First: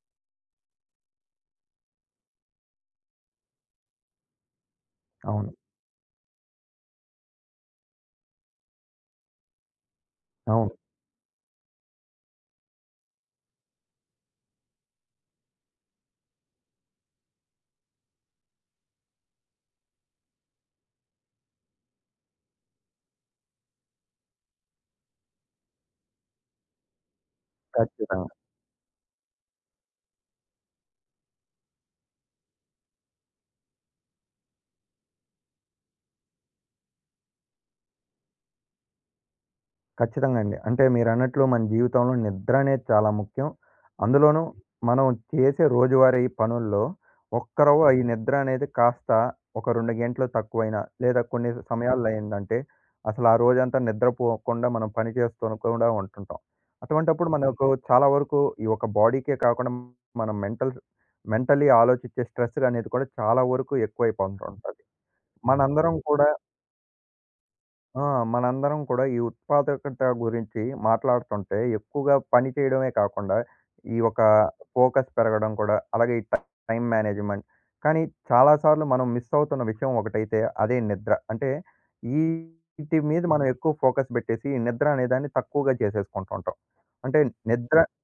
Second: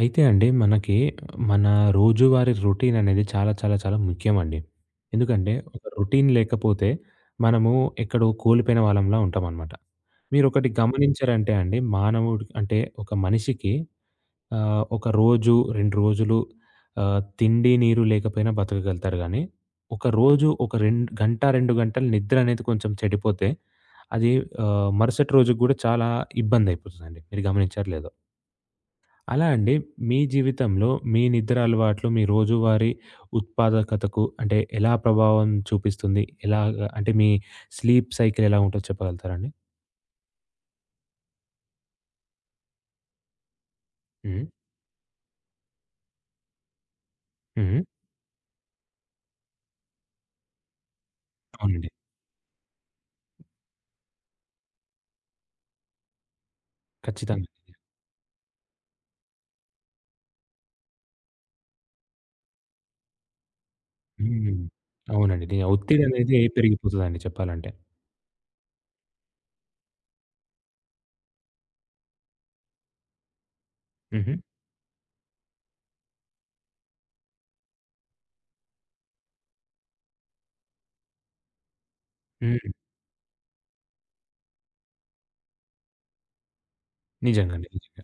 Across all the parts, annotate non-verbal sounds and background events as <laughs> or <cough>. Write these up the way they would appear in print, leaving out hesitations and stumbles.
అయితే అండి మనకి మన రోజువారీ రొటీన్ అనేది చాలా చాలా చాలా ముఖ్యమండి. అవును. ఎందుకంటే ఒక రొటీన్ లేకపోతే మనము ఎక్కడో కోల్పోయిన వాళ్ళంలా ఉంటామనమాట. మీరొకటి అవును. గమనించారంటే అండి మానవుడు అంటే ఒక మనిషికి ఒక రోజు, 2 రోజులు తిండి, నీరు లేకపోయినా బతకగలుగుతారు గానీ, ఒక రోజు ఒక గంట, 2 గంటలు నిద్ర అనేది కొంచెం చెడిపోతే అది మరుసటి రోజుకి గూడా చాలా ఇబ్బందయిపోతదండి. మీరు గమనించారో లేదో? ఖచ్చితంగా. అలా అండి మీ జీవితంలో మీ నిద్ర అలవాట్లు మీ రోజువారీ ఉత్పాదకతకు అంటే ఎలా ప్రభావం చూపిస్తుంది? ఎలాగా అంటే మీ స్లీప్ సైకిల్ ఎలా ఉంటదో చెప్పగలుగుతారండి? ఖచ్చితంగా అండి. అంటే మీరన్నట్లు మన జీవితంలో నిద్ర అనేది చాలా ముఖ్యం. అందులోనూ హ్మ్. మనం చేసే రోజువారీ పనుల్లో హ్మ్. ఒక్కరవ్వ ఈ నిద్ర అనేది కాస్త ఒక 2 గంటలు తక్కువైనా, లేదా కొన్ని అవునండి. సమయాల్లో అయిందంటే అసలు ఆ రోజంతా నిద్రపోకుండా మనం పని చేస్తూ కూడా ఉంటుంటాం. అటువంటప్పుడు ఖచ్చితంగా. మనకు చాలా వరకు ఈ ఒక బాడీకే కాకుండా మనం మెంటల్లీ ఆలోచించే స్ట్రెస్ అనేది కూడా చాలా వరకు హ్మ్. ఎక్కువైపోతుంటది. అవునండి. ది మనందరం ఒత్తిడి కూడా అనేది పెరిగిపోతదండి చెప్పాలంటే. ఆ! మనందరం కూడా ఈ ఉత్పాదకత గురించి మాట్లాడుతుంటే ఎక్కువగా పని చేయడమే కాకుండా, ఈ ఒక హుహు. ఫోకస్ పెరగడం కూడా, అలాగే ఈ టైమ్ మేనేజ్‌మెంట్. కానీ చాలా సార్లు మనం మిస్ అవుతున్న విషయం ఒకటైతే అదే నిద్ర. అంటే హ్మ్. ఈటి మీద మనం ఎక్కువ ఫోకస్ పెట్టేసి ఈ నిద్ర అనేదాన్ని తక్కువగా చేసేసుకుంటుంటాం. అంటే నిజంగండి. నిద్ర నిజంగా.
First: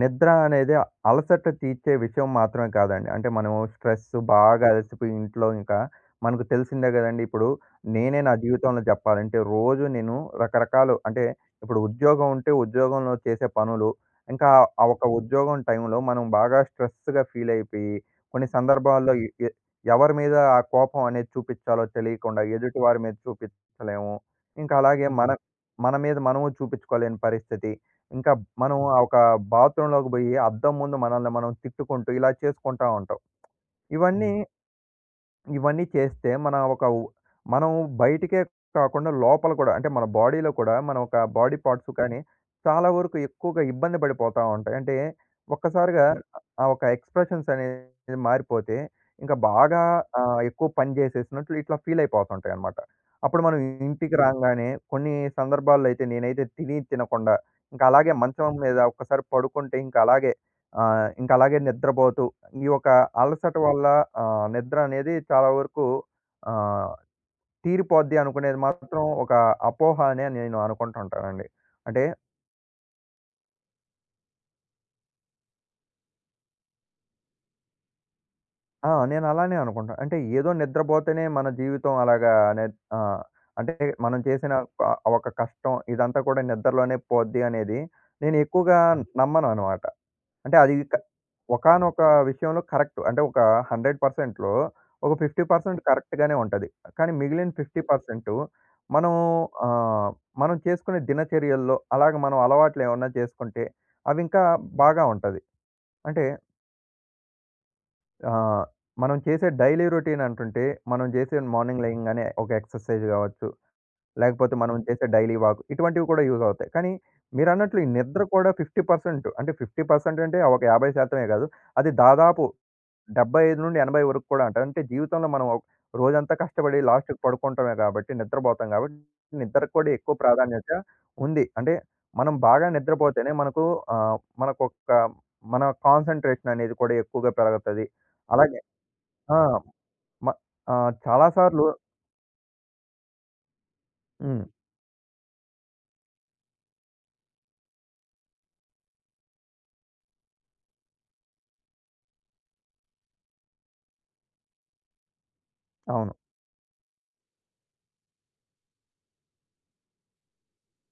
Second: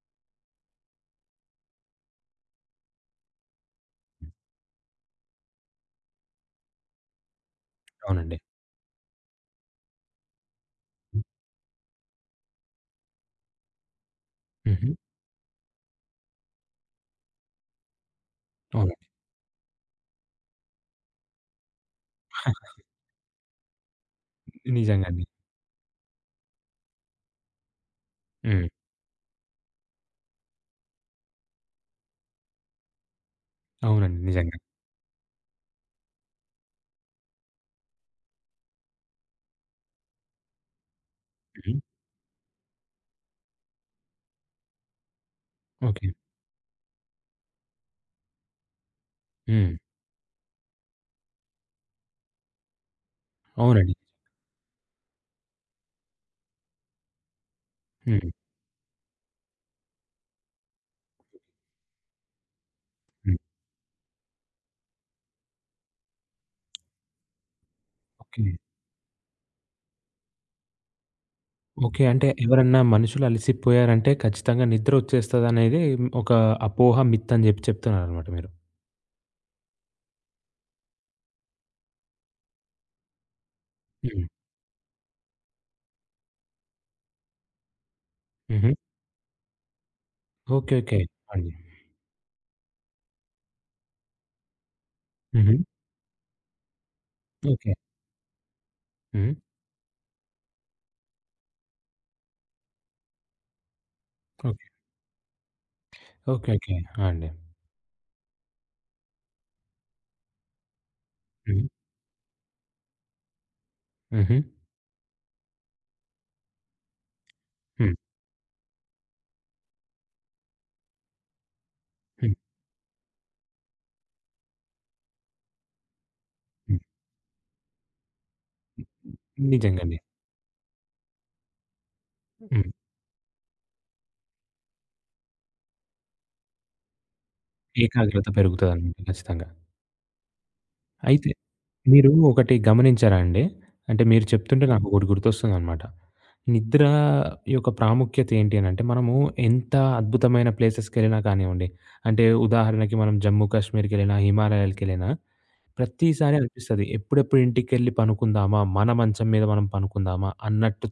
నిద్ర అనేది అలసట తీర్చే విషయం మాత్రమే కాదండి. అంటే మనము స్ట్రెస్ హ్మ్. బాగా అలసిపోయి ఇంట్లో ఇంకా మనకు తెలిసిందే గదండీ! ఇప్పుడు నేనే నా అవునండి. జీవితంలో జెప్పాలంటే రోజు నేను రకరకాలు అంటే ఇప్పుడు ఉద్యోగం ఉంటే ఉద్యోగంలో చేసే పనులు, ఇంకా ఆ హుహు. ఒక ఉద్యోగం టైంలో మనం బాగా స్ట్రెస్‌గా ఫీల్ అయిపోయి కొన్ని అవునండి. సందర్భాల్లో ఎ ఎ ఎవరి మీద ఆ కోపం అనేది చూపిచ్చాలో తెలియకుండా ఎదుటి వారి మీద చూపిచ్చలేము. ఇంకా అలాగే నిజంగండి. మన మన మీద మనము చూపిచ్చుకోలేని పరిస్థితి. ఇంకా హ్మ్. మనం ఆ ఒక బాత్రూంలోకి బోయి అద్దం ముందు మనల్ని మనం తిట్టుకుంటూ ఇలా చేసుకుంటా ఉంటాం. అవునండి. ఇవన్నీ నిజంగా. ఇవన్నీ చేస్తే మన ఒక ఉ మనం బయటికే కాకుండా లోపల కూడా అంటే మన బాడీలో కూడా మన ఒక బాడీ హ్మ్. పార్ట్స్ కానీ చాలా వరకు ఎక్కువగా ఇబ్బంది పడిపోతా ఉంటాయి. అంటే ఒక్కసారిగా ఓకే. ఆ ఒక ఎక్స్‌ప్రెషన్స్ అనేది మారిపోతే ఇంకా హ్మ్. బాగా ఎక్కువ పని చేసేసినట్లు ఇట్లా ఫీల్ అయిపోతుంటాయన్నమాట. అప్పుడు మనం అవునండి. ఇంటికి రాంగానే కొన్ని సందర్భాల్లో అయితే నేనైతే తిని తినకుండా ఇంకా అలాగే హ్మ్. మంచం మీద ఒక్కసారి పడుకుంటే ఇంకా అలాగే ఇంకా అలాగే నిద్రపోతూ ఈ యొక్క హ్మ్. అలసట వల్ల నిద్ర అనేది చాలా వరకు ఆహ్, తీరిపోద్ది ఓకే. అనుకునేది మాత్రం ఒక అపోహ అనే నేను అనుకుంటుంటానండి. ఓకే. అంటే అంటే ఎవరన్నా మనుషులు అలసిపోయారంటే ఖచ్చితంగా నిద్ర వచ్చేస్తదనేది ఒక అపోహ, మిత్ అని జెప్పి చెప్తున్నారనమాట మీరు. ఆ! నేను అలానే అనుకుంటాను. అంటే ఏదో నిద్రపోతేనే మన జీవితం అలాగా అనే ఆహ్, అంటే మనం హ్మ్. చేసిన ఒక ఒక కష్టం ఇదంతా కూడా నిద్రలోనే పోద్ది అనేది నేను హుహు. ఎక్కువగా నమ్మను అనమాట. అంటే అది ఓకే. క ఓకే. అండి. ఒకానొక విషయంలో కరెక్ట్. అంటే ఒక 100%లో ఒక హుహు. 50% కరెక్ట్‌గానే ఉంటది. కానీ మిగిలిన ఓకే. 50% మనం హ్మ్. ఆహ్, మనం చేసుకునే దినచర్యల్లో అలాగ మనం అలవాట్లు ఏమన్నా చేసుకుంటే అవి ఇంకా ఓకే. బాగా ఉంటది. అంటే ఓకే. ఓకే. ఆ! అండి. ఆహ్, మనం చేసే డైలీ రొటీన్ అంటుంటే మనం చేసే హ్మ్. మార్నింగ్ లెగింగానే ఒక ఎక్సర్సైజ్ గావచ్చు. హుహు. లేకపోతే మనం చేసే డైలీ వాక్ ఇటువంటివి కూడా యూజ్ అవుతాయి. కానీ మీరన్నట్లు ఈ హ్మ్. నిద్ర కూడా 50% అంటే 50% అంటే ఒక 50% కాదు. అది హ్మ్. దాదాపు 75-80 వరకు కూడా అంటారు. అంటే జీవితంలో మనం రోజంతా కష్టపడి హ్మ్. లాస్ట్‌కి పడుకుంటామే కాబట్టి నిద్రపోతాం కాబట్టి నిద్రకు కూడా నిజంగండి. ఎక్కువ ప్రాధాన్యత ఉంది. అంటే మనం బాగా హ్మ్. నిద్రపోతేనే మనకు ఆహ్, మనకొక మన కాన్సంట్రేషన్ అనేది కూడా ఎక్కువగా పెరుగుతది. ఏకాగ్రత అలాగే పెరుగుతదనమాట ఆ! ఖచ్చితంగా. మ చాలా అయితే సార్లు మీరు ఒకటి గమనించారా అండి? అంటే మీరు హ్మ్. చెప్తుంటే నాకొకటి గుర్తొస్తుందనమాట. నిద్ర యొక్క ప్రాముఖ్యత ఏంటి అనంటే, మనము ఎంత అద్భుతమైన ప్లేసెస్‌కెళ్ళినా కానివ్వండి, అంటే ఉదాహరణకి మనం జమ్మూ కాశ్మీర్‌కెళ్ళినా, హిమాలయాలకెళ్ళినా అవును. ప్రతిసారి అనిపిస్తది. ఎప్పుడెప్పుడు ఇంటికెళ్ళి పనుకుందామా? మన మంచం మీద మనం పనుకుందామా? అన్నట్టు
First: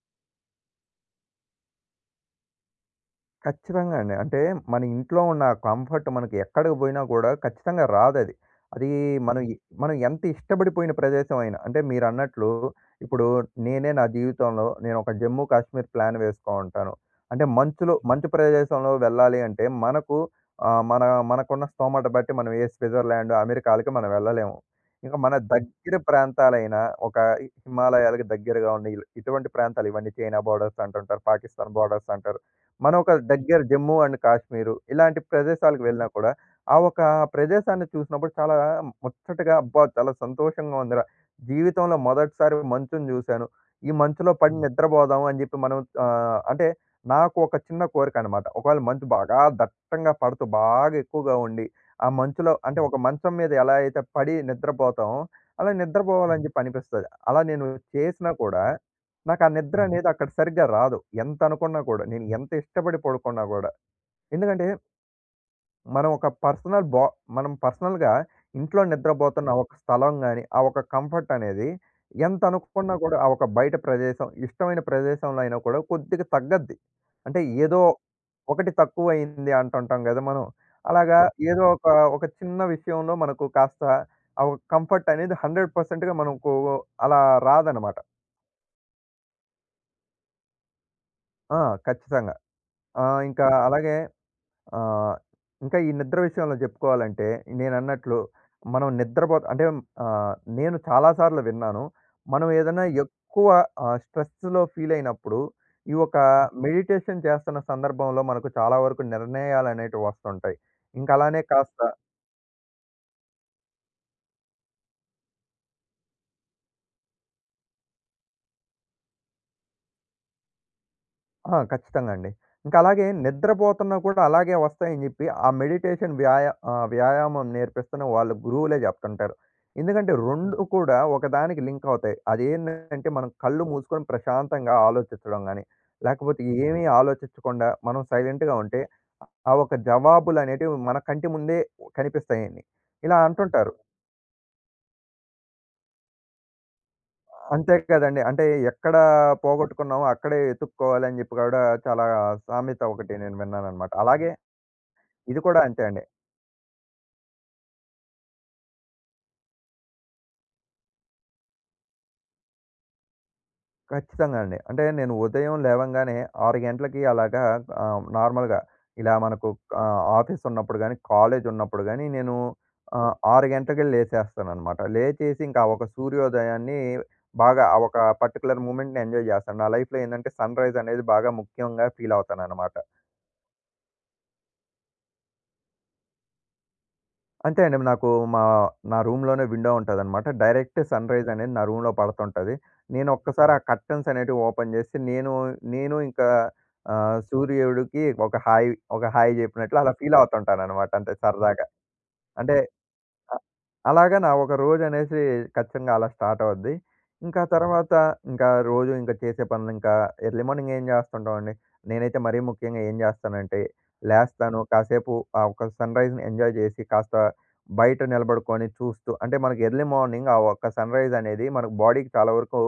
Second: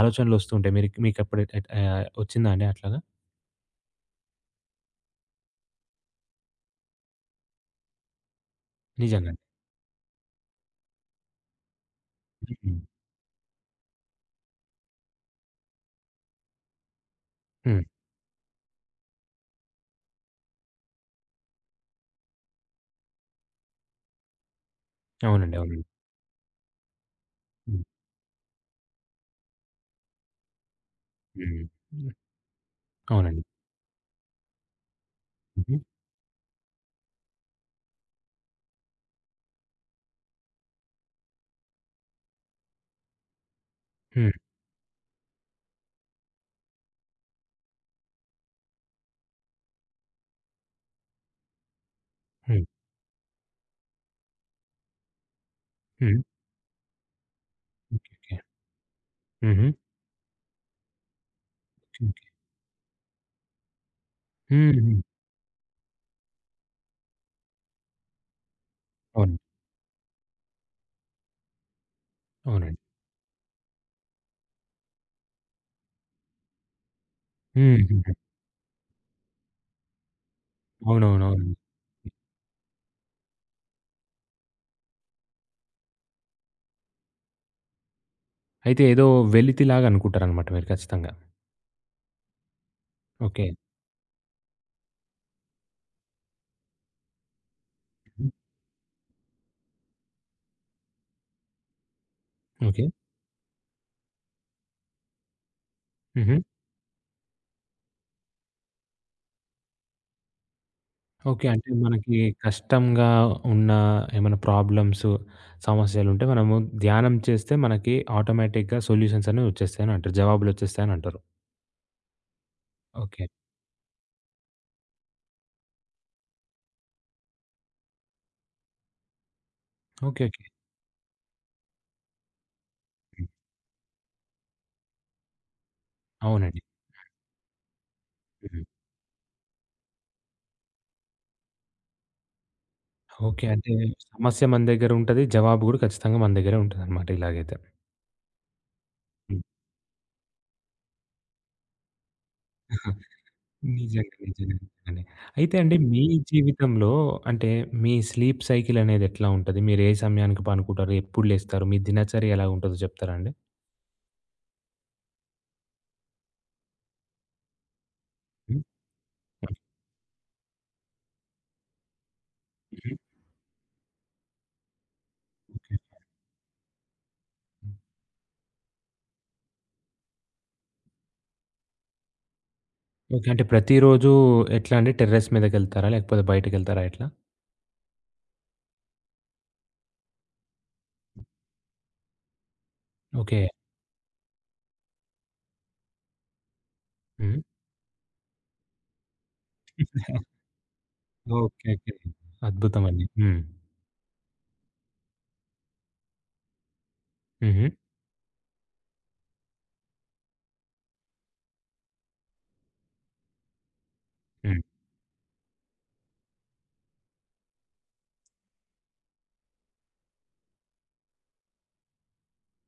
ఆలోచనలొస్తూ ఉంటాయి. మీకప్పుడు వచ్చిందా అండి అట్లాగా? ఖచ్చితంగా అండి. అంటే మన ఇంట్లో ఉన్న ఆ కంఫర్ట్ మనకి ఎక్కడికి పోయినా కూడా ఖచ్చితంగా రాదది. అది అది నిజంగా. మనం హ్మ్. ఎ మనం ఎంత ఇష్టపడిపోయిన ప్రదేశం అయినా అంటే మీరన్నట్లు హ్మ్. ఇప్పుడు నేనే నా జీవితంలో నేను ఒక జమ్మూ కాశ్మీర్ ప్లాన్ వేసుకో ఉంటాను. అంటే హ్మ్. మంచులో మంచు ప్రదేశంలో వెళ్ళాలి అంటే మనకు ఆహ్, మన మనకున్న స్తోమత బట్టి మనం ఏ స్విట్జర్లాండ్, అమెరికాలకి మనం వెళ్ళలేము. ఇంకా మన అవునండి. అవునండి. దగ్గర ప్రాంతాలైన ఒక హ్మ్. హిమాలయాలకు దగ్గరగా ఉన్న ఇటువంటి ప్రాంతాలు ఇవన్నీ చైనా బోర్డర్స్ అంటుంటారు. హ్మ్. పాకిస్తాన్ హ్మ్. బోర్డర్స్ అంటారు. మనం ఒక అవునండి. దగ్గర జమ్మూ అండ్ కాశ్మీరు ఇలాంటి హుహు. ప్రదేశాలకు వెళ్ళినా కూడా, ఆ ఒక ప్రదేశాన్ని చూసినప్పుడు చాలా ముచ్చటగా అబ్బా! చాలా సంతోషంగా ఉందిరా. జీవితంలో మొదటిసారి మంచుని చూశాను. ఈ మంచులో హ్మ్. పడి నిద్రపోదాం అని చెప్పి మనం అంటే నాకు ఒక చిన్న కోరికనమాట. ఒకవేళ మంచు బాగా దట్టంగా పడుతూ బాగా ఎక్కువగా ఉండి, ఆ మంచులో హ్మ్. అంటే ఒక మంచం మీద ఎలా అయితే పడి నిద్రపోతామో, అలా హ్మ్. నిద్రపోవాలని చెప్పి అనిపిస్తది. అలా నేను చేసినా ఓకే. కూడా నాకు ఆ హుహు. నిద్ర అనేది అక్కడ సరిగ్గా రాదు. ఎంత అనుకున్నా కూడా. ఓకే. నేను ఎంత ఇష్టపడి పడుకున్నా కూడా. ఎందుకంటే హ్మ్. హ్మ్. మనం ఒక పర్సనల్ బా మనం పర్సనల్‌గా ఇంట్లో అవును. నిద్రపోతున్న ఆ ఒక స్థలం గాని, ఆ ఒక కంఫర్ట్ అనేది ఎంత అవునండి. అనుకున్నా కూడా ఆ ఒక బయట ప్రదేశం, ఇష్టమైన ప్రదేశంలో అయినా కూడా కొద్దిగా తగ్గద్ది. అంటే హ్మ్. ఏదో హుహు. ఒకటి తక్కువయింది అంటుంటాం గదా! మనం. అలాగా అవునవునవునండి. ఏదో ఒక, ఒక చిన్న విషయంలో మనకు కాస్త ఆ ఒక కంఫర్ట్ అనేది 100%గా మనకు అలా రాదన్నమాట. అయితే ఏదో వెలితిలాగా అనుకుంటారనమాట మీరు ఖచ్చితంగా. ఆ! ఖచ్చితంగా. ఓకే. ఇంకా అలాగే ఆహ్, ఇంకా ఈ నిద్ర విషయంలో చెప్పుకోవాలంటే, నేనన్నట్లు మనం నిద్రపో అంటే ఆహ్, నేను చాలా సార్లు విన్నాను. మనం ఓకే. ఏదైనా ఎక్కువ స్ట్రెస్‌లో ఫీల్ అయినప్పుడు, ఈ ఒక హుహు. మెడిటేషన్ చేస్తున్న సందర్భంలో మనకు చాలా వరకు నిర్ణయాలనేటివి వస్తుంటాయి. ఇంక అలానే ఓకే. అంటే కాస్త మనకి కష్టంగా ఉన్న ఏమైనా ప్రాబ్లమ్స్, సమస్యలుంటే మనము ధ్యానం చేస్తే మనకి ఆటోమేటిక్‌గా సొల్యూషన్స్ అనేవి వచ్చేస్తాయని అంటారు. జవాబులొచ్చేస్తాయనంటారు. ఆ! ఖచ్చితంగా అండి. ఇంకా అలాగే ఓకే. నిద్రపోతున్నా కూడా అలాగే వస్తాయని జెప్పి, ఆ మెడిటేషన్ వ్యాయామం నేర్పిస్తున్న వాళ్ళు గురువులే జెప్తుంటారు. ఎందుకంటే ఓకే. ఓకే. 2 కూడా ఒకదానికి లింక్ అవుతాయి. అదేంటంటే హ్మ్. మనం కళ్ళు మూసుకొని ప్రశాంతంగా ఆలోచించడం గాని, లేకపోతే అవునండి. ఏమీ ఆలోచించకుండా మనం సైలెంట్‌గా హ్మ్. ఉంటే, ఆ ఒక జవాబులనేటివి మన కంటి ముందే కనిపిస్తాయని. ఇలా ఓకే. అంటే అంటుంటారు. సమస్య మన దగ్గరుంటది. జవాబు గూడా ఖచ్చితంగా మన దగ్గరే ఉంటదనమాట ఇలాగైతే. అంతే కదండీ. అంటే ఎక్కడ హ్మ్. పోగొట్టుకున్నామో అక్కడే ఎతుక్కోవాలి అని జెప్పి గూడా చాలా సామెత ఒకటి నేను విన్నాననమాట. నిజంగా. అలాగే నిజంగా. నిజంగానే. ఇది అయితే కూడా అండి అంతే మీ అండి. జీవితంలో అంటే మీ స్లీప్ సైకిల్ అనేది ఎట్లా ఉంటది? మీరు ఏ సమయానికి పనుకుంటారు? ఎప్పుడు లేస్తారు? మీ దినచర్య ఎలా ఉంటదో చెప్తారా అండి? ఖచ్చితంగా అండి. అంటే నేను ఉదయం లేవంగానే 6 గంటలకి అలాగా నార్మల్‌గా హ్మ్. ఇలా మనకు ఆఫీస్ ఉన్నప్పుడు గాని, కాలేజ్ ఉన్నప్పుడు గాని నేను హ్మ్. 6 గంటలకే లేచేస్తాననమాట. లేచేసి ఇంకా ఒక సూర్యోదయాన్ని బాగా ఆ ఒక పర్టిక్యులర్ మూమెంట్‌ని ఎంజాయ్ జేస్తాను. నా లైఫ్‌లో ఏందంటే సన్‌రైజ్ అనేది బాగా ముఖ్యంగా ఫీల్ అవుతాననమాట. ఓకే. అంటే ప్రతిరోజు ఎట్లా అండి టెర్రస్ మీదకెళ్తారా? లేకపోతే బయటకెళ్తారా ఎట్లా? అంతే అండి. నాకు మా నా రూమ్‌లోనే విండో ఉంటదనమాట. డైరెక్ట్ సన్‌రైజ్ అనేది నా రూమ్‌లో పడతుంటది. నేను ఓకే. ఒక్కసారి ఆ కర్టెన్స్ అనేటివి ఓపెన్ జేసి నేను ఇంకా <laughs> హ్మ్. సూర్యుడికి ఒక హాయ్, ఒక హాయ్ జెప్పినట్లు అలా ఫీల్ అవుతుంటాననమాట. అంతే సరదాగా. ఓకే. ఓకే. అంటే అద్భుతమండి. అ హ్మ్. అలాగా నా ఒక రోజనేసి ఖచ్చితంగా అలా స్టార్ట్ అవుద్ది. ఇంకా హుహు. తర్వాత ఇంకా రోజు ఇంకా చేసే పనులు ఇంకా ఎర్లీ మార్నింగ్ ఏం చేస్తుంటామండి. నేనైతే మరీ ముఖ్యంగా ఏం చేస్తానంటే లేస్తాను హ్మ్. కాసేపు ఆ ఒక సన్‌రైజ్‌ని ఎంజాయ్ చేసి కాస్త బయట నిలబడుకొని చూస్తూ అంటే మనకి ఎర్లీ మార్నింగ్ ఆ ఒక్క సన్‌రైజ్ అనేది మనకు బాడీకి చాలా వరకు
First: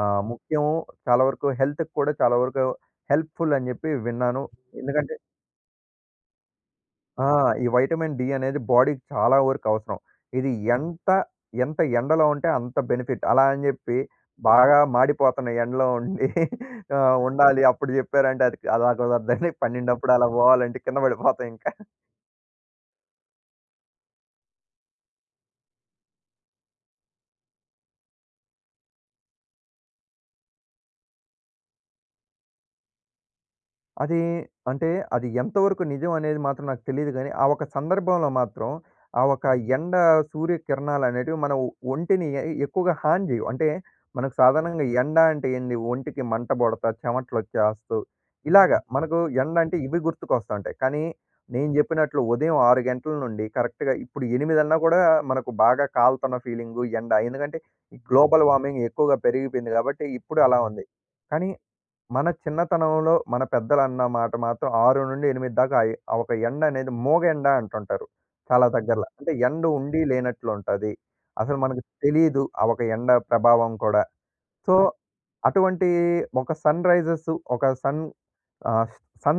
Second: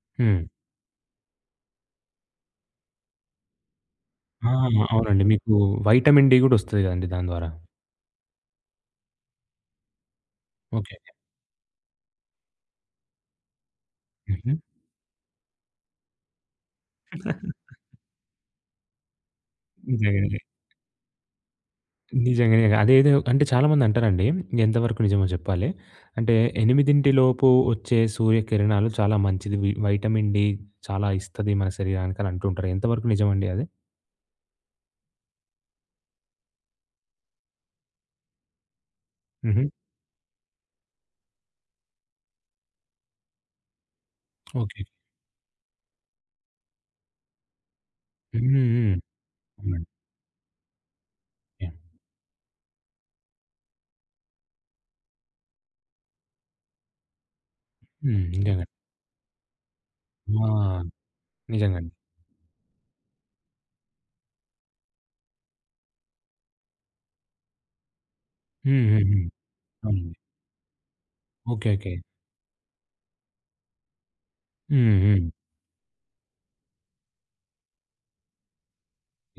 హ్మ్. ముఖ్యం. చాలా వరకు హెల్త్‌కి కూడా చాలా వరకు హెల్ప్‌ఫుల్ అని చెప్పి విన్నాను. ఆ! ఎందుకంటే అవునండి. మీకు వైటమిన్ డి గూడా ఒస్తది గదండీ ఆ! దాని ద్వారా. ఈ వైటమిన్ డి అనేది బాడీకి చాలా వరకు అవసరం. ఇది ఓకే. ఎంత, ఎంత ఎండలో ఉంటే అంత బెనిఫిట్. అలా అని జెప్పి హుహు. బాగా మాడిపోతున్న ఎండలో ఉండి <laughs> ఉండాలి అప్పుడు జెప్పారంటే అది అది కుదరదండి. 12 అప్పుడు అలా నిజంగానే. పోవాలంటే కింద పడిపోతాం ఇంక. నిజంగానే. అదేదో అంటే చాలామంది అంటారండి. ఎంతవరకు నిజమో చెప్పాలి. అంటే 8 లోపు వచ్చే సూర్యకిరణాలు చాలా మంచిది. వైటమిన్ డి చాలా ఇస్తది మన శరీరానికి అని అంటుంటారు. ఎంతవరకు నిజమండి అది? అది అంటే అది ఎంతవరకు నిజం అనేది మాత్రం నాకు తెలీదు గానీ, ఆ ఒక సందర్భంలో మాత్రం, ఆ ఒక హుహు. ఎండ సూర్యకిరణాలనేటివి మన ఒంటిని ఎక్కువగా హాని జేయవు. అంటే మనకు ఓకే. సాధారణంగా ఎండ అంటే ఏంది? ఒంటికి మంట పుడతా, చెమటలొచ్చేస్తూ హ్మ్. ఇలాగ హ్మ్. మనకు ఎండ అంటే అవునండి. ఇవి గుర్తుకొస్తా ఉంటాయి. కానీ నేను యాహ్! జెప్పినట్లు ఉదయం 6 గంటల నుండి కరెక్ట్‌గా ఇప్పుడు 8 అన్నా కూడా మనకు బాగా కాలుతున్న ఫీలింగు ఎండ. ఎందుకంటే, ఈ హ్మ్. గ్లోబల్ నిజంగానే. వార్మింగ్ ఎక్కువగా పెరిగిపోయింది గాబట్టి ఆ! ఇప్పుడు అలా ఉంది. కానీ నిజంగానే. మన చిన్నతనంలో మన పెద్దలు అన్న మాట మాత్రం 6-8 దాకా అయి ఆ ఒక ఎండ అనేది మూగెండ అంటుంటారు. చాలా హ్మ్. హ్మ్. దగ్గరల. హ్మ్. అంటే ఎండ ఉండి అవునండి. లేనట్లు ఉంటది. అసలు ఓకే. మనకు ఓకే. తెలీదు ఆ ఒక ఎండ ప్రభావం కూడా. సో, హ్మ్. హ్మ్. అటువంటి ఒక సన్‌రైజెస్ ఒక సన్ ఆహ్,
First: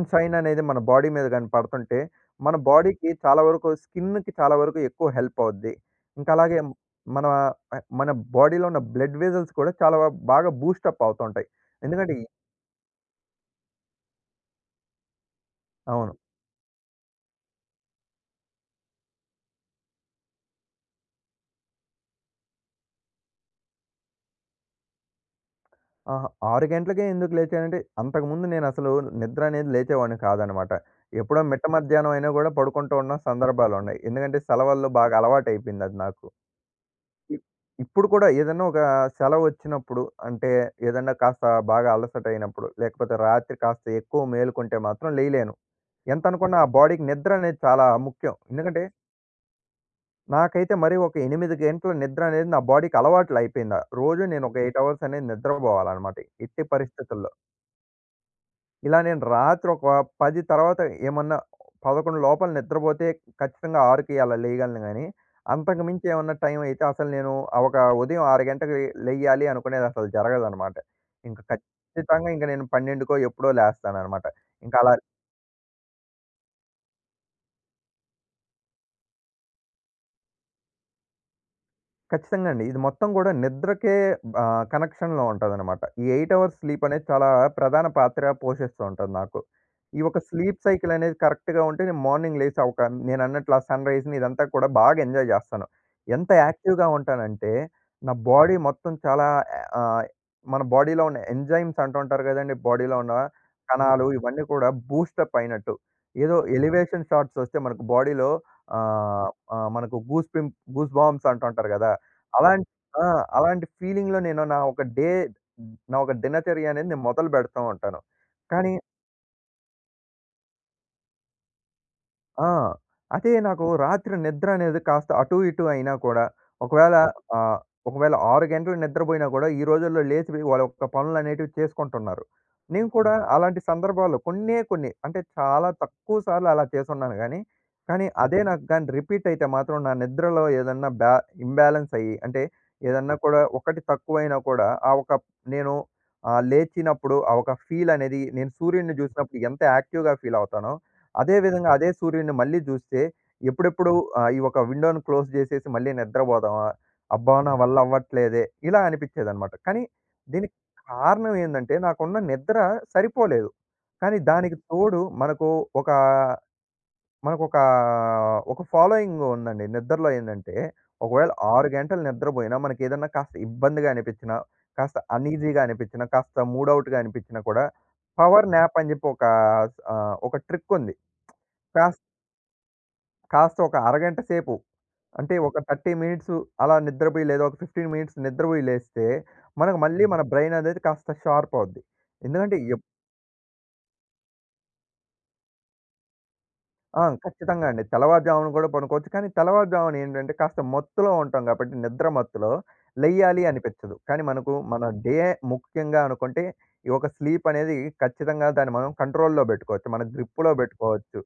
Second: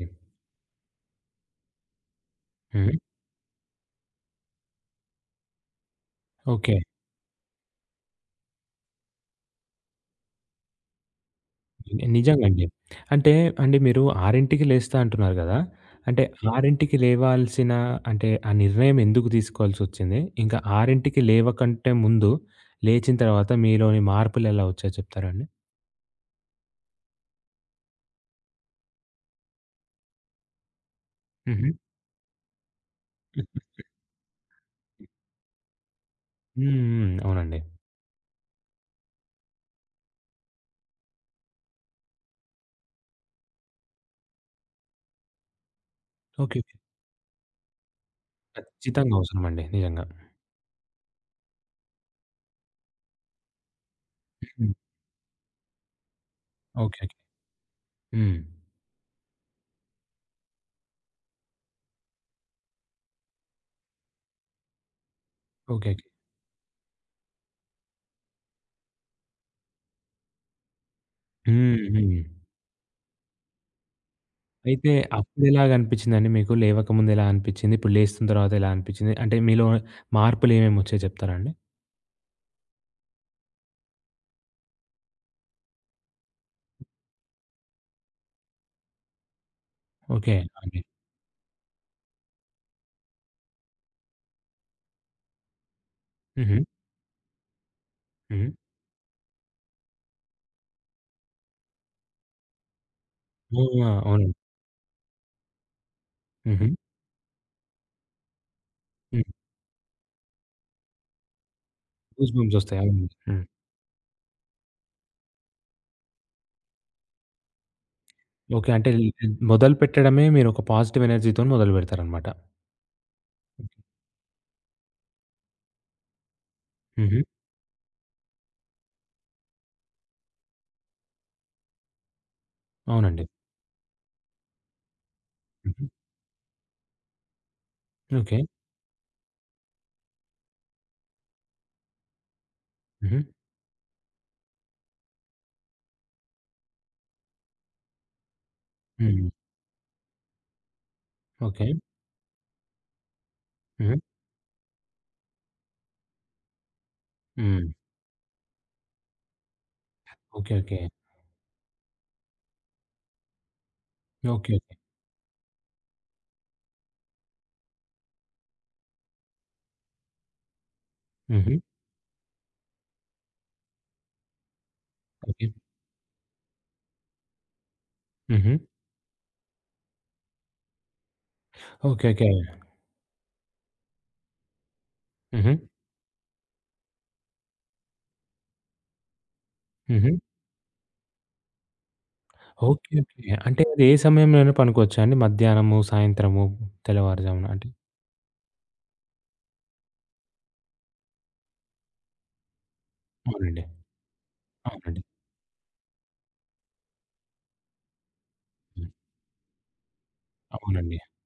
హ్మ్. అనేది మన బాడీ మీద గాని పడుతుంటే, మన హ్మ్. బాడీకి చాలా వరకు స్కిన్‌కి చాలా వరకు ఎక్కువ హెల్ప్ అవుద్ది. ఇంకా అలాగే ఓకే. మన బాడీలో ఉన్న బ్లడ్ వెసెల్స్ కూడా చాలా బాగా బూస్టప్ అవుతుంటాయి. ఎందుకంటే నిజంగండి. అంటే అండి మీరు 6కి లేస్తా అంటున్నారు గదా! అవును. అంటే 6కి లేవాల్సిన అంటే ఆ నిర్ణయం ఎందుకు తీసుకోవాల్సొచ్చింది? ఇంకా 6కి లేవకంటే ముందు, లేచిన తర్వాత మీలోని మార్పులెలా వచ్చాయో చెప్తారా అండి? ఆహా! 6 గంటలకే ఎందుకు లేచానంటే, అంతకుముందు నేనసలు నిద్ర అనేది లేచేవాడిని కాదనమాట. ఎప్పుడో మిట్ట హుహు. మధ్యాహ్నం అయినా గూడా పడుకుంటూ ఉన్న హ్మ్. సందర్భాలున్నాయి. ఎందుకంటే, సెలవుల్లో బాగా అలవాటయిపోయింది అది నాకు. హ్మ్. ఇ అవునండి. ఇప్పుడు కూడా ఏదన్నా ఒక సెలవొచ్చినప్పుడు, అంటే ఏదన్నా కాస్త బాగా అలసటయినప్పుడు, లేకపోతే రాత్రి కాస్త ఎక్కువ మేలుకుంటే మాత్రం లేయలేను. ఓకే. ఎంతనుకున్నా ఆ ఓకే. బాడీకి నిద్ర అనేది చాలా ముఖ్యం. ఎందుకంటే, ఖచ్చితంగా అవసరమండి. నిజంగా. నాకైతే మరీ ఒక 8 గంటల నిద్ర అనేది నా బాడీకి అలవాట్లయిపోయింది. రోజు నేను ఒక హ్మ్. 8 అవర్స్ అనేది నిద్రబోవాలనమాట ఎట్టి ఓకే. ఓకే. పరిస్థితుల్లో. హ్మ్. ఇలా నేను రాత్రి ఒక 10 తర్వాత ఏమన్నా 11 లోపల నిద్రపోతే ఖచ్చితంగా 6కి అలా లేయగలను గానీ, అంతకు ఓకే. ఓకే. మించి ఏమన్నా టైం అయితే అసలు నేను ఆ ఒక ఉదయం 6 గంటలకి లెయ్యాలి అనుకునేది అసలు జరగదనమాట. ఇంక హ్మ్. హ్మ్. ఖచ్చితంగా ఇంక నేను 12కో ఎప్పుడో లేస్తాననమాట. ఇంక అయితే అలా అప్పుడెలాగనిపిచ్చిందండి మీకు? లేవకముందు ఎలా అనిపిచ్చింది? ఇప్పుడు లేస్తున్న తర్వాత ఎలా అనిపిచ్చింది? అంటే మీలో మార్పులేమేమొచ్చాయో చెప్తారా అండి? ఖచ్చితంగా అండి. ఇది మొత్తం గూడా నిద్రకే కనెక్షన్‌లో ఉంటదనమాట. ఈ 8 అవర్స్ స్లీప్ అనేది చాలా ప్రధాన పాత్ర పోషిస్తూ ఉంటది నాకు. ఈ ఒక ఓకే. స్లీప్ అండి. సైకిల్ అనేది కరెక్ట్‌గా ఉంటే నేను మార్నింగ్ లేసి ఒక నేనన్నట్లు ఆ సన్‌రైజ్‌ని ఇదంతా కూడా బాగా ఎంజాయ్ జేస్తాను. ఎంత హుహు. యాక్టివ్‌గా ఉంటానంటే నా హ్మ్. బాడీ మొత్తం చాలా ఆహ్, మన బాడీలో ఉన్న ఎంజైమ్స్ అంటూ ఉంటారు గదండీ! బాడీలో ఉన్న ఆ! కణాలు అవునండి. ఇవన్నీ కూడా బూస్టప్ అయినట్టు. ఏదో హుహు. ఎలివేషన్ షాట్స్ ఒస్తే మనకు బాడీలో హ్మ్. ఆహ్, ఆహ్, మనకు గూస్ బాంబ్స్ అంటుంటారు గదా! గూస్‌బంప్స్ అలాంటి ఒస్తాయి. ఆ! అవును. హ్మ్. అలాంటి ఫీలింగ్‌లో నేను నా ఒక డే, నా ఒక దినచర్య అనేది నేను మొదలు పెడతా ఉంటాను. ఓకే. కానీ అంటే మొదలు పెట్టడమే మీరొక పాజిటివ్ ఎనర్జీ‌తోని మొదలు పెడతారనమాట. ఆ! అదే నాకు రాత్రి నిద్ర అనేది కాస్త అటు ఇటు అయినా కూడా, ఒకవేళ హుహు. ఆహ్, ఒకవేళ 6 గంటలు నిద్రబోయినా కూడా ఈ రోజుల్లో లేచి వాళ్ళ యొక్క పనులనేటివి చేసుకుంటున్నారు. నేను కూడా అవునండి. అలాంటి సందర్భాల్లో కొన్నే కొన్ని అంటే చాలా హుహు. తక్కువ సార్లు అలా చేసున్నాను గానీ, కానీ ఓకే. అదే ఓకే. నాకు గాని రిపీట్ అయితే మాత్రం నా నిద్రలో ఏదన్నా ఇంబాలెన్స్ అయ్యి అంటే ఏదన్నా హుహు. కూడా ఒకటి తక్కువైనా కూడా ఆ ఒక నేను లేచినప్పుడు ఆ ఒక ఫీల్ అనేది నేను సూర్యుడిని హ్మ్. చూసినప్పుడు ఎంత యాక్టివ్‌గా ఫీల్ అవుతానో అదే ఓకే. విధంగా అదే సూర్యుడిని మళ్ళీ చూస్తే ఎప్పుడెప్పుడు హుహు. ఈ ఒక విండో‌ని క్లోజ్ చేసేసి మళ్ళీ నిద్రపోదామా? అబ్బా! నా హ్మ్. వల్ల అవ్వట్లేదే ఇలా అనిపించేదనమాట. కానీ ఓకే. దీనికి ఓకే. కారణం ఏందంటే నాకున్న నిద్ర సరిపోలేదు. కానీ దానికి ఓకే. తోడు మనకు ఒక మనకొక ఒక ఒక ఫాలోయింగ్ ఉందండి. నిద్రలో ఏందంటే ఒకవేళ హుహు. 6 గంటలు నిద్రపోయినా మనకేదన్నా కాస్త ఇబ్బందిగా అనిపించినా, కాస్త ఓకే. అనీజీగా అనిపించినా, కాస్త మూడ్ ఔట్‌గా అనిపించినా కూడా పవర్ హుహు. న్యాప్ అని చెప్పి ఒక ఒక ట్రిక్ ఉంది. కాస్త ఓకే. ఓకే. కాస్త ఒక అరగంట సేపు అంటే హుహు. ఒక 30 మినిట్స్ అలా నిద్రపోయి లేదా ఒక 15 మినిట్స్ నిద్రపోయి లేస్తే మనకు మళ్ళీ హుహు. మన బ్రెయిన్ అనేది కాస్త షార్ప్ అవుద్ది. ఎందుకంటే ఓకే. ఓకే. అంటే అది ఏ సమయంలోనైనా పనుకోవచ్చా అండి? మధ్యాహ్నము, సాయంత్రము, ఆ! తెల్లవారుజామున ఖచ్చితంగా అంటే అండి. తెల్లవారుజామున కూడా పనుకోవచ్చు. కానీ తెల్లవారుజామున ఏంటంటే కాస్త మత్తులో ఉంటాం కాబట్టి నిద్ర మత్తులో లెయ్యాలి అవునండి. అనిపించదు. కానీ మనకు మన అవునండి. డే ముఖ్యంగా అనుకుంటే ఈ ఒక స్లీప్ అనేది ఖచ్చితంగా దాన్ని హ్మ్. మనం కంట్రోల్‌లో పెట్టుకోవచ్చు. మన గ్రిప్‌లో అవునండి. పెట్టుకోవచ్చు.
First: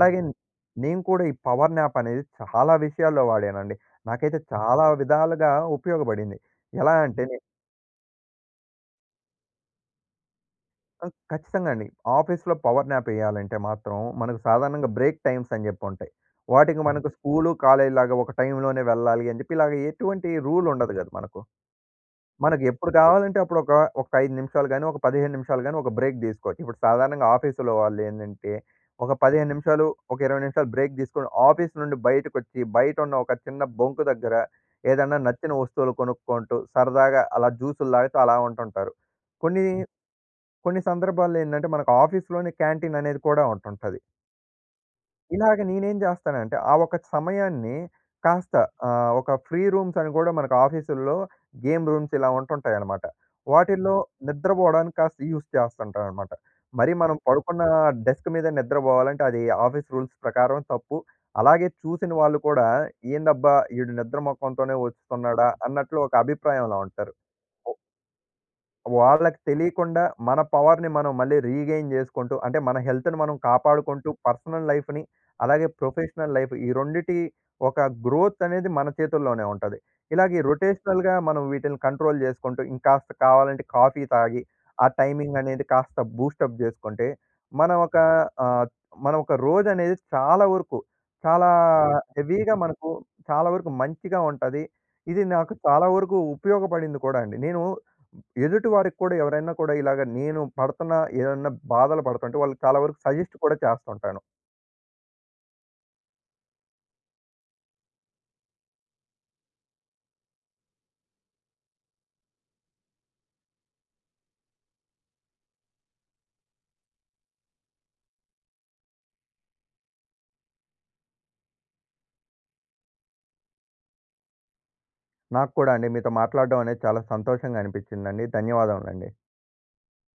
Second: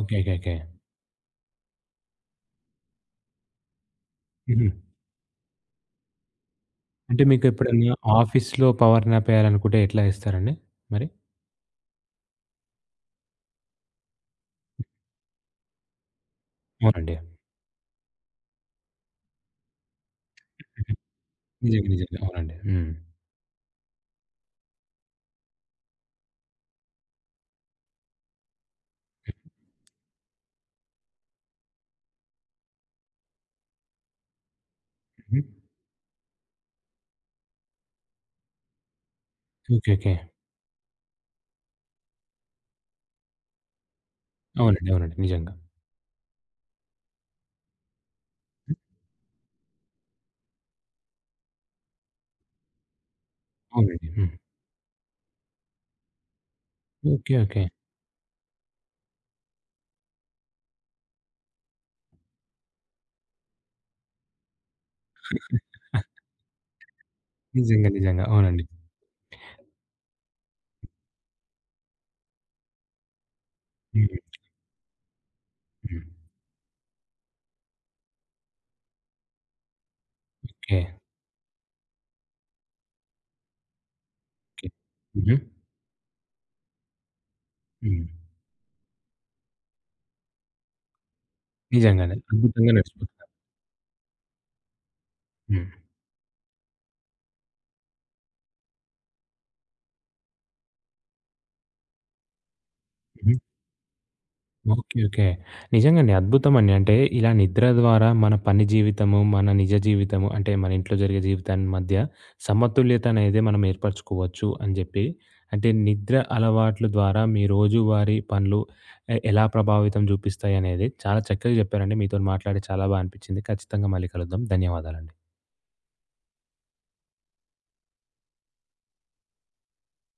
ఓకే. ఓకే. ఓకే. నేను కూడా ఈ పవర్ న్యాప్ అనేది చాలా విషయాల్లో వాడానండి. నాకైతే హుహు. చాలా విధాలుగా ఉపయోగపడింది. ఎలా అంటే అంటే మీకెప్పుడన్నా ఆఫీస్‌లో పవర్ న్యాప్ ఎయాలనుకుంటే ఎట్లా ఎస్తారండి మరి? ఖచ్చితంగా అండి. ఆఫీస్‌లో పవర్ న్యాప్ ఎయాలంటే మాత్రం మనకు సాధారణంగా బ్రేక్ టైమ్స్ అని జెప్పి ఉంటాయి. వాటికి అవును. మనకు అవునండి. స్కూలు, కాలేజీలాగా ఒక టైంలోనే వెళ్ళాలి అని జెప్పి ఇలాగ ఎటువంటి రూల్ హుహు. ఉండదు గదా! మనకు. నిజంగా. నిజంగా. అవునండి. మనకు హ్మ్. ఎప్పుడు కావాలంటే అప్పుడు ఒక, ఒక 5 నిమిషాలు గాని, ఒక 15 నిమిషాలు గాని ఒక బ్రేక్ తీసుకోవచ్చు. ఇప్పుడు సాధారణంగా ఆఫీసులో వాళ్ళు ఏందంటే, ఒక 15 నిమిషాలు, ఒక 20 నిమిషాలు బ్రేక్ తీసుకొని ఆఫీస్ నుండి బయటకొచ్చి, బయట ఉన్న ఒక చిన్న బొంకు దగ్గర ఏదన్నా హుహు. నచ్చిన వస్తువులు కొనుక్కుంటూ, సరదాగా అలా జ్యూసులు తాగుతూ అలా ఉంటుంటారు. కొన్ని, హ్మ్. ఓకే. ఓకే. కొన్ని సందర్భాల్లో ఏందంటే, మనకు ఆఫీస్‌లోనే క్యాంటీన్ అనేది కూడా ఉంటుంటది. అవునండి. అవునండి. నిజంగా. ఇలాగ నేనేం జేస్తానంటే, ఆ ఒక సమయాన్ని కాస్త ఒక ఫ్రీ రూమ్స్ అని గూడా మనకు ఆఫీసుల్లో గేమ్ రూమ్స్ ఇలా ఉంటుంటాయనమాట. వాటిల్లో అవునండి. హ్మ్. నిద్రబోవడానికి కాస్త యూజ్ చేస్తుంటాననమాట. మరి మనం ఓకే. ఓకే. పడుకున్న డెస్క్ మీద నిద్రబోవాలంటే అది ఆఫీస్ రూల్స్ ప్రకారం తప్పు. అలాగే చూసిన వాళ్ళు కూడా ఏందబ్బా! ఈడు నిద్ర మోకంతోనే వస్తున్నాడా అన్నట్లు ఒక అభిప్రాయంలో ఉంటారు. నిజంగా. నిజంగా. అవునండి. వాళ్ళకి తెలియకుండా మన పవర్‌ని మనం మళ్ళీ రీగెయిన్ చేసుకుంటూ, అంటే మన హెల్త్‌ని మనం కాపాడుకుంటూ, హ్మ్. పర్సనల్ లైఫ్‌ని అలాగే హ్మ్. ప్రొఫెషనల్ లైఫ్ ఈ రెండిటి ఒక గ్రోత్ అనేది మన చేతుల్లోనే ఉంటది. ఇలాగ ఈ ఓకే. రొటేషనల్‌గా మనం వీటిని కంట్రోల్ చేసుకుంటూ, ఇంకాస్త కావాలంటే కాఫీ తాగి, ఓకే. ఆ హుహు. టైమింగ్ అనేది కాస్త బూస్టప్ చేసుకుంటే, మనం ఒక హ్మ్. ఆహ్, మనం ఒక రోజనేది చాలా వరకు, చాలా నిజంగానే. హెవీగా అద్భుతంగా మనకు నడిచిపోతుంది. చాలా వరకు మంచిగా ఉంటది. ఇది నాకు హ్మ్. చాలా వరకు ఉపయోగపడింది కూడా అండి. నేను ఎదుటి వారికి కూడా ఎవరైనా కూడా ఇలాగ నేను పడుతున్న ఏదన్నా బాధలు పడుతుంటే వాళ్ళకి చాలా వరకు హుహు. సజెస్ట్ కూడా చేస్తుంటాను. ఓకే. ఓకే. నిజంగండి. అద్భుతమండి. అంటే ఇలా నిద్ర ద్వారా మన పని జీవితము, మన నిజ జీవితము అంటే మన ఇంట్లో జరిగే జీవితాన్ని మధ్య సమతుల్యత అనేది మనం ఏర్పరచుకోవచ్చు అని జెప్పి, అంటే నిద్ర అలవాట్ల ద్వారా మీ రోజువారీ పనులు ఎలా ప్రభావితం జూపిస్తాయనేది చాలా చక్కగా జెప్పారండి. మీతోని మాట్లాడి చాలా బా అనిపిచ్చింది. ఖచ్చితంగా మళ్ళీ కలుద్దాం. ధన్యవాదాలండి. నాకు కూడా అండి మీతో మాట్లాడడం అనేది చాలా సంతోషంగా అనిపించిందండి. ధన్యవాదములండి.